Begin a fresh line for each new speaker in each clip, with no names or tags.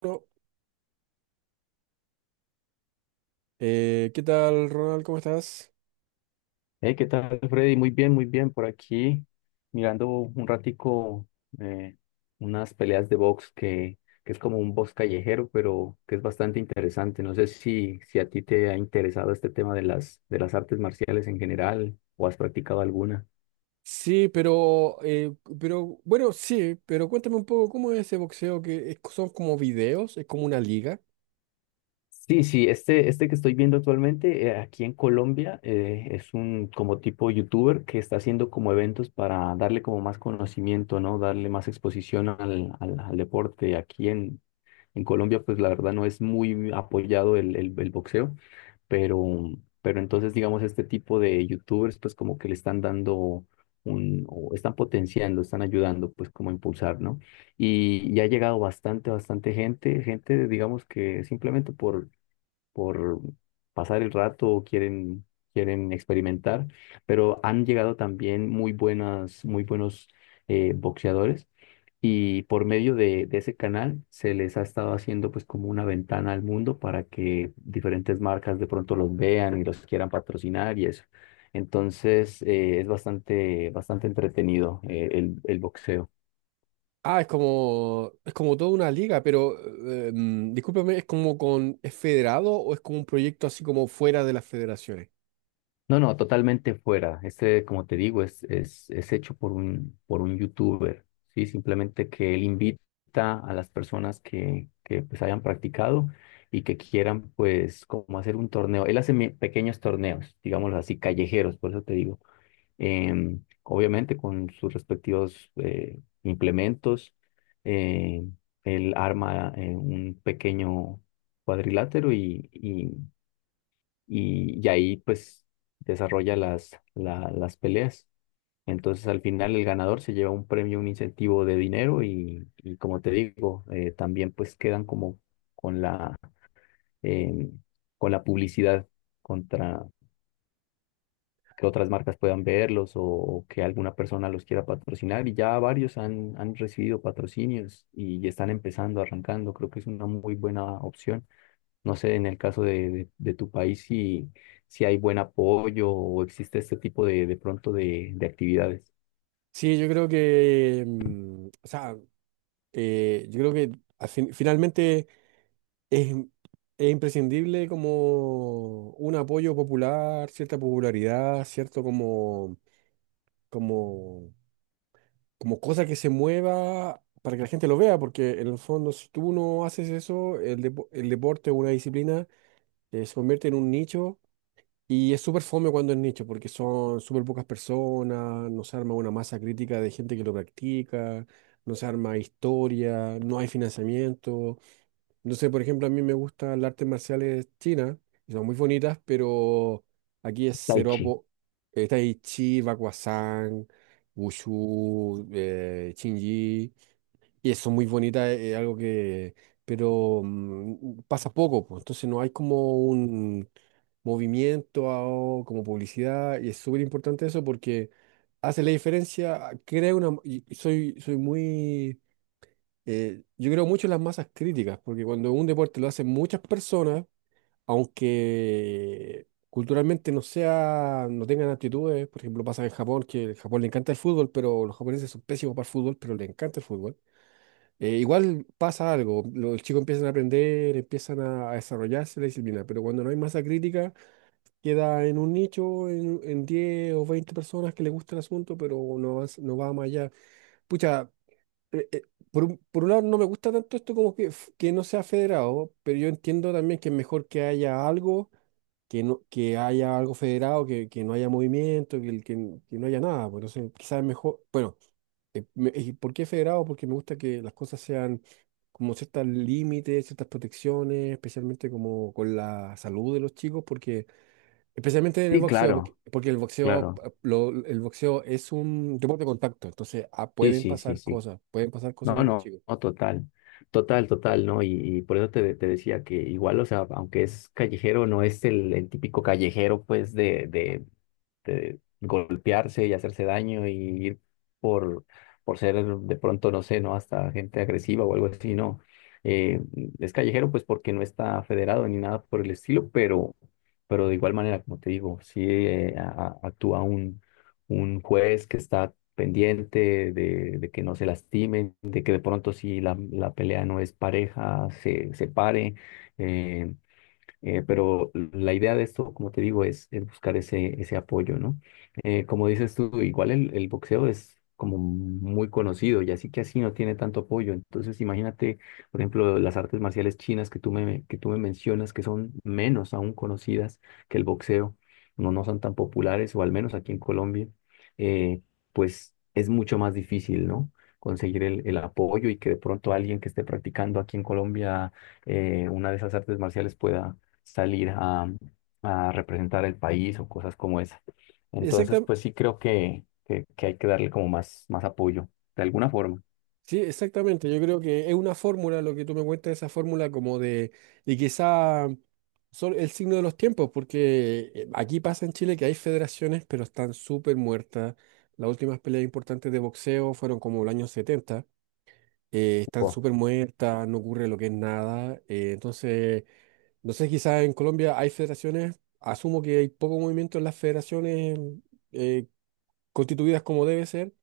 Bueno, ¿qué tal, Ronald? ¿Cómo estás?
Hey, ¿qué tal, Freddy? Muy bien, muy bien. Por aquí, mirando un ratico eh, unas peleas de box que es como un box callejero, pero que es bastante interesante. No sé si a ti te ha interesado este tema de de las artes marciales en general o has practicado alguna.
Sí, pero bueno, sí, pero cuéntame un poco cómo es ese boxeo que es- son como videos, es como una liga.
Sí, sí, este que estoy viendo actualmente aquí en Colombia, es un como tipo youtuber que está haciendo como eventos para darle como más conocimiento, ¿no? Darle más exposición al deporte. En Colombia, pues la verdad no es muy apoyado el boxeo, pero, pero entonces, digamos, este tipo de youtubers, pues como que le están dando un, o están potenciando, están ayudando, pues como a impulsar, ¿no? Y ha llegado bastante, bastante gente, gente, digamos que simplemente por pasar el rato o quieren experimentar, pero han llegado también muy buenas, muy buenos boxeadores, y por medio de ese canal se les ha estado haciendo pues como una ventana al mundo para que diferentes marcas de pronto los vean y los quieran patrocinar y eso. Entonces, es bastante, bastante entretenido, el boxeo.
Ah, es como toda una liga, pero discúlpame, ¿es como con, es federado o es como un proyecto así como fuera de las federaciones?
No, no, totalmente fuera. Este, como te digo, es hecho por un youtuber, ¿sí? Simplemente que él invita a las personas que pues hayan practicado y que quieran pues como hacer un torneo. Él hace pequeños torneos, digámoslo así, callejeros, por eso te digo. Obviamente con sus respectivos implementos. eh, Él arma, un pequeño cuadrilátero y ahí pues desarrolla las peleas. Entonces al final el ganador se lleva un premio, un incentivo de dinero y como te digo, también pues quedan como con la, eh, con la publicidad contra que otras marcas puedan verlos o que alguna persona los quiera patrocinar, y ya varios han, han recibido patrocinios y están empezando, arrancando. Creo que es una muy buena opción. No sé, en el caso de tu país, si, si hay buen apoyo o existe este tipo de pronto de actividades.
Sí, yo creo que, o sea, yo creo que al fin- finalmente Es, es imprescindible como un apoyo popular, cierta popularidad, cierto como, como cosa que se mueva para que la gente lo vea, porque en el fondo si tú no haces eso, el deporte o una disciplina se convierte en un nicho y es súper fome cuando es nicho, porque son súper pocas personas, no se arma una masa crítica de gente que lo practica, no se arma historia, no hay financiamiento. No sé, por ejemplo, a mí me gustan las artes marciales chinas, y son muy bonitas, pero aquí es
Tai
cero
chi.
apo. Tai Chi, Bakuazan, Wushu, Qin Yi, y eso muy bonita, es algo que. Pero pasa poco, pues, entonces no hay como un movimiento a- o como publicidad, y es súper importante eso porque hace la diferencia, crea una. Y soy muy yo creo mucho en las masas críticas, porque cuando un deporte lo hacen muchas personas, aunque culturalmente no sea, no tengan aptitudes, por ejemplo, pasa en Japón, que en Japón le encanta el fútbol, pero los japoneses son pésimos para el fútbol, pero le encanta el fútbol. Igual pasa algo, los chicos empiezan a aprender, empiezan a desarrollarse la disciplina, pero cuando no hay masa crítica, queda en un nicho, en 10 o 20 personas que le gusta el asunto, pero no, va no va más allá. Pucha, eh, eh, por un lado no me gusta tanto esto como que, que no sea federado, pero yo entiendo también que es mejor que haya algo, que no, que haya algo federado, que no haya movimiento, que, el- que no haya nada. Pues, entonces, quizás es mejor, bueno, ¿y por qué federado? Porque me gusta que las cosas sean como ciertos límites, ciertas protecciones, especialmente como con la salud de los chicos, porque especialmente en el
Sí,
boxeo,
claro,
porque el boxeo,
claro.
el boxeo es un deporte de contacto, entonces ah,
Sí, sí, sí, sí.
pueden pasar cosas
No, no,
con los chicos.
no, total, total, total, ¿no? Y por eso te decía que igual, o sea, aunque es callejero, no es el típico callejero, pues, de golpearse y hacerse daño y por, por ser de pronto, no sé, ¿no? Hasta gente agresiva o algo así, ¿no? Eh, es callejero, pues, porque no está federado ni nada por el estilo, pero de igual manera, como te digo, sí, actúa un juez que está pendiente de que no se lastimen, de que de pronto si la pelea no es pareja, se separe. eh, pero la idea de esto, como te digo, es buscar ese, ese apoyo, ¿no? Como dices tú, igual el boxeo es como muy conocido y así que así no tiene tanto apoyo. Entonces, imagínate, por ejemplo, las artes marciales chinas que tú me mencionas, que son menos aún conocidas que el boxeo. No, no son tan populares, o al menos aquí en Colombia. eh, pues es mucho más difícil, ¿no?, conseguir el apoyo y que de pronto alguien que esté practicando aquí en Colombia, una de esas artes marciales, pueda salir a representar el país o cosas como esa. Entonces, pues sí creo que hay que darle como más, más apoyo, de alguna forma.
Sí, exactamente. Yo creo que es una fórmula, lo que tú me cuentas, esa fórmula como de, y quizá son el signo de los tiempos, porque aquí pasa en Chile que hay federaciones, pero están súper muertas. Las últimas peleas importantes de boxeo fueron como el año 70. Están
Wow.
súper muertas, no ocurre lo que es nada. Entonces, no sé, quizás en Colombia hay federaciones, asumo que hay poco movimiento en las federaciones eh, constituidas como debe ser.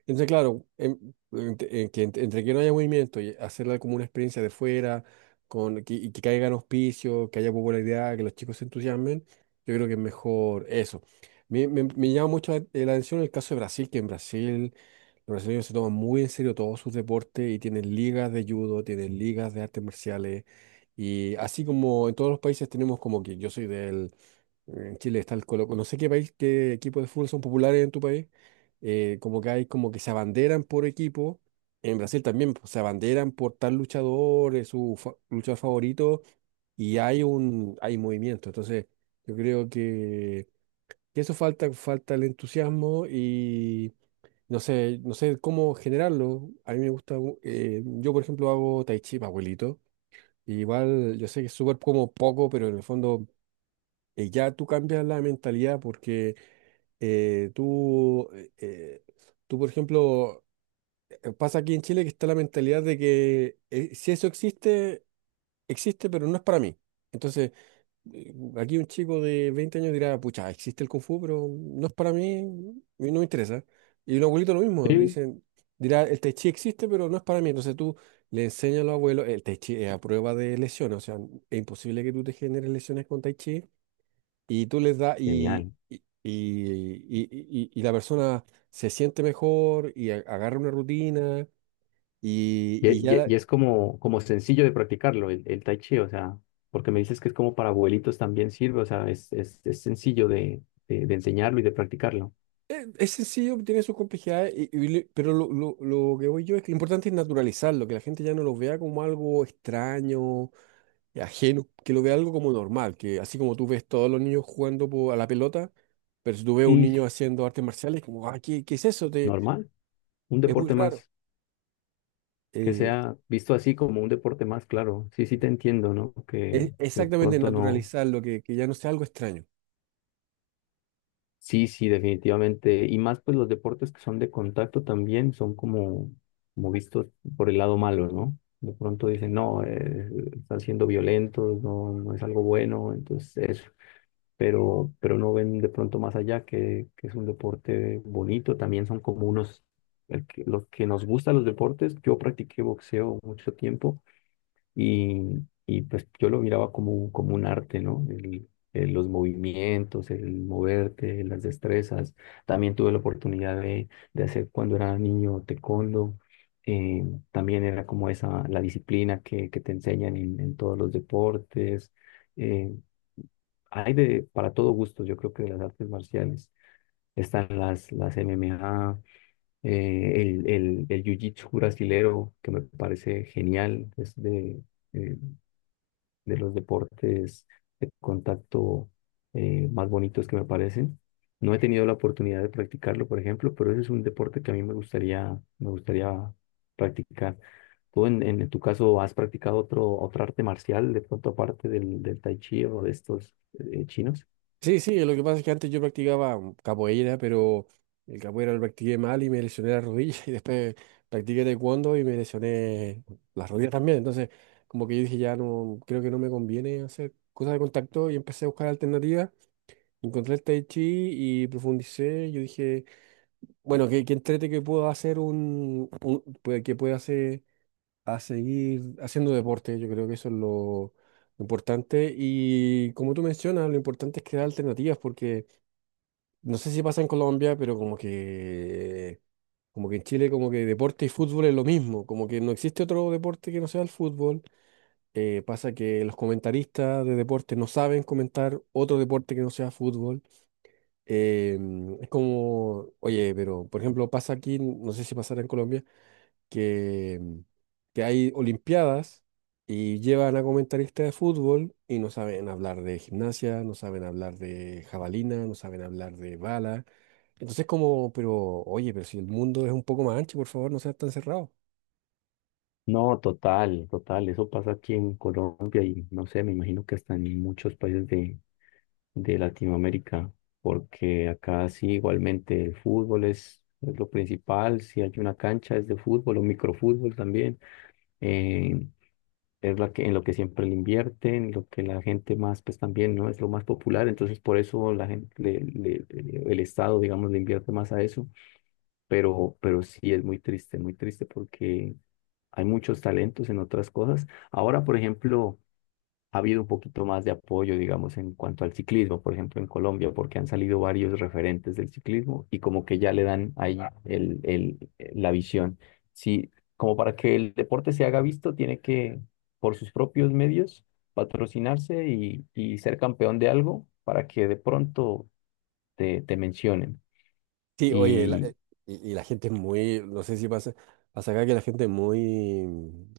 Entonces, claro, en que entre que no haya movimiento y hacerla como una experiencia de fuera, con, que, y que caigan auspicios, que haya popularidad, que los chicos se entusiasmen, yo creo que es mejor eso. Me llama mucho la, la atención el caso de Brasil, que en Brasil los brasileños se toman muy en serio todos sus deportes y tienen ligas de judo, tienen ligas de artes marciales. Y así como en todos los países tenemos como que yo soy del en Chile está el Colo. No sé qué país, qué equipos de fútbol son populares en tu país. Como que hay como que se abanderan por equipo. En Brasil también pues, se abanderan por tal luchador, es su luchador favorito, y hay un hay movimiento. Entonces, yo creo que eso falta, falta el entusiasmo y no sé, no sé cómo generarlo. A mí me gusta, yo por ejemplo hago tai chi, pa' abuelito. Igual yo sé que es súper como poco, pero en el fondo ya tú cambias la mentalidad porque eh, tú, eh, eh, tú, por ejemplo, pasa aquí en Chile que está la mentalidad de que si eso existe, existe, pero no es para mí. Entonces, aquí un chico de 20 años dirá, pucha, existe el Kung Fu, pero no es para mí y no me interesa. Y un abuelito lo mismo,
Sí.
dirá, el Tai Chi existe, pero no es para mí. Entonces tú le enseñas a los abuelos, el Tai Chi es a prueba de lesiones, o sea, es imposible que tú te generes lesiones con Tai Chi y tú les das y,
Genial.
y, y- y- y- y la persona se siente mejor y agarra una rutina y ya la-
Y es como, como sencillo de practicarlo, el tai chi, o sea, porque me dices que es como para abuelitos también sirve, o sea, es sencillo de enseñarlo y de practicarlo.
es sencillo, tiene sus complejidades, pero lo que voy yo es que lo importante es naturalizarlo, que la gente ya no lo vea como algo extraño, ajeno, que lo vea algo como normal, que así como tú ves todos los niños jugando a la pelota, pero si tú ves un
Sí, sí,
niño haciendo artes marciales, como, ah, ¿qué es eso?
normal, un
Es muy
deporte
raro.
más, que
Eh,
sea visto así como un deporte más, claro. Sí, sí, te entiendo, ¿no?
es
Que de
exactamente
pronto no.
naturalizarlo, que ya no sea algo extraño.
Sí, sí, definitivamente. Y más pues los deportes que son de contacto también son como, como vistos por el lado malo, ¿no? De pronto dicen, no, están siendo violentos, no, no es algo bueno, entonces eso. Pero no ven de pronto más allá que es un deporte bonito. También son como unos, los que nos gustan los deportes. Yo practiqué boxeo mucho tiempo y, y pues yo lo miraba como, como un arte, ¿no? Los movimientos, el moverte, las destrezas. También tuve la oportunidad de hacer cuando era niño taekwondo. Eh, También era como esa, la disciplina que te enseñan en todos los deportes. Eh, Hay de, para todo gusto, yo creo que, de las artes marciales. Están las MMA, el jiu-jitsu brasilero, que me parece genial. Es eh, de los deportes de contacto, más bonitos que me parecen. No he tenido la oportunidad de practicarlo, por ejemplo, pero ese es un deporte que a mí me gustaría practicar. ¿Tú en tu caso has practicado otro, otra arte marcial de pronto aparte del tai chi o de estos, chinos?
Sí, sí, lo que pasa es que antes yo practicaba capoeira, pero el capoeira lo practiqué mal y me lesioné la rodilla y después practiqué taekwondo y me lesioné las rodillas también. Entonces, como que yo dije, ya no, creo que no me conviene hacer cosas de contacto y empecé a buscar alternativas. Encontré el tai chi y profundicé. Yo dije, bueno, que entrete que puedo hacer pues, que pueda hacer a seguir haciendo deporte. Yo creo que eso es lo importante. Y como tú mencionas, lo importante es crear alternativas porque no sé si pasa en Colombia, pero como que en Chile, como que deporte y fútbol es lo mismo, como que no existe otro deporte que no sea el fútbol. Pasa que los comentaristas de deporte no saben comentar otro deporte que no sea fútbol. Es como, oye, pero por ejemplo pasa aquí, no sé si pasará en Colombia, que, que hay olimpiadas y llevan a comentaristas de fútbol y no saben hablar de gimnasia, no saben hablar de jabalina, no saben hablar de bala. Entonces como, pero oye, pero si el mundo es un poco más ancho, por favor, no seas tan cerrado.
No, total, total. Eso pasa aquí en Colombia y no sé, me imagino que hasta en muchos países de Latinoamérica, porque acá sí igualmente el fútbol es lo principal. Si hay una cancha es de fútbol o microfútbol también. eh, es la que, en lo que siempre le invierten, lo que la gente más, pues también, ¿no? Es lo más popular, entonces por eso la gente, el Estado, digamos, le invierte más a eso, pero sí es muy triste, muy triste, porque hay muchos talentos en otras cosas. Ahora, por ejemplo, ha habido un poquito más de apoyo, digamos, en cuanto al ciclismo, por ejemplo, en Colombia, porque han salido varios referentes del ciclismo y como que ya le dan ahí la visión. Sí, como para que el deporte se haga visto, tiene que, por sus propios medios, patrocinarse y ser campeón de algo para que de pronto te, te mencionen.
Sí, oye, y la gente es muy, no sé si pasa acá que la gente es muy,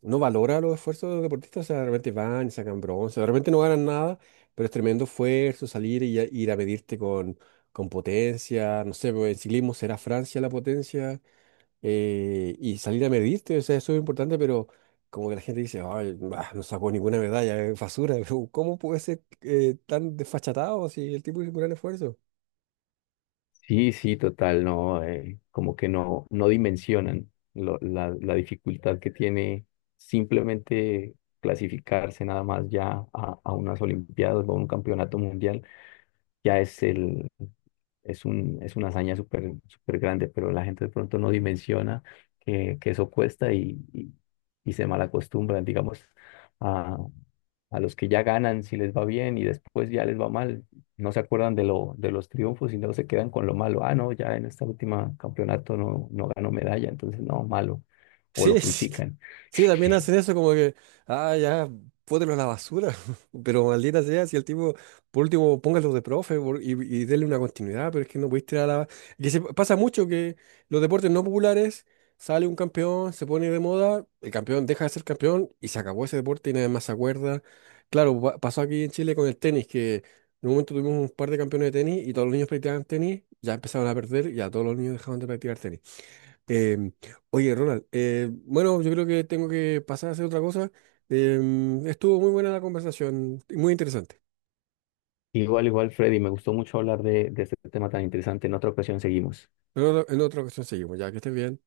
no valora los esfuerzos de los deportistas, o sea, de repente van y sacan bronce, de repente no ganan nada, pero es tremendo esfuerzo salir y ir a medirte con potencia, no sé, pues, en ciclismo será Francia la potencia, y salir a medirte, o sea, eso es importante, pero como que la gente dice, ay, bah, no sacó ninguna medalla, es basura, pero ¿cómo puede ser tan desfachatado si el tipo hizo un gran esfuerzo?
Sí, sí, total, no, como que no, no dimensionan la dificultad que tiene simplemente clasificarse nada más ya a unas Olimpiadas o a un campeonato mundial. Ya es es un, es una hazaña súper, súper grande, pero la gente de pronto no dimensiona que eso cuesta y se malacostumbran, digamos, a, a los que ya ganan si les va bien y después ya les va mal, no se acuerdan de los triunfos y no se quedan con lo malo. Ah, no, ya en esta última campeonato no, no ganó medalla, entonces no, malo. O lo
Sí, sí,
critican.
sí, también hacen eso como que, ah, ya, pótelo a la basura, pero maldita sea, si el tipo, por último, póngalo de profe y dele una continuidad, pero es que no pudiste tirar a la... Que se, pasa mucho que los deportes no populares, sale un campeón, se pone de moda, el campeón deja de ser campeón y se acabó ese deporte y nadie más se acuerda. Claro, pasó aquí en Chile con el tenis, que en un momento tuvimos un par de campeones de tenis y todos los niños practicaban tenis, ya empezaron a perder y ya todos los niños dejaban de practicar tenis. Em, Oye, Ronald, bueno, yo creo que tengo que pasar a hacer otra cosa. Estuvo muy buena la conversación, muy interesante.
Igual, igual, Freddy, me gustó mucho hablar de este tema tan interesante. En otra ocasión seguimos.
Pero en otra ocasión seguimos, ya que estés bien.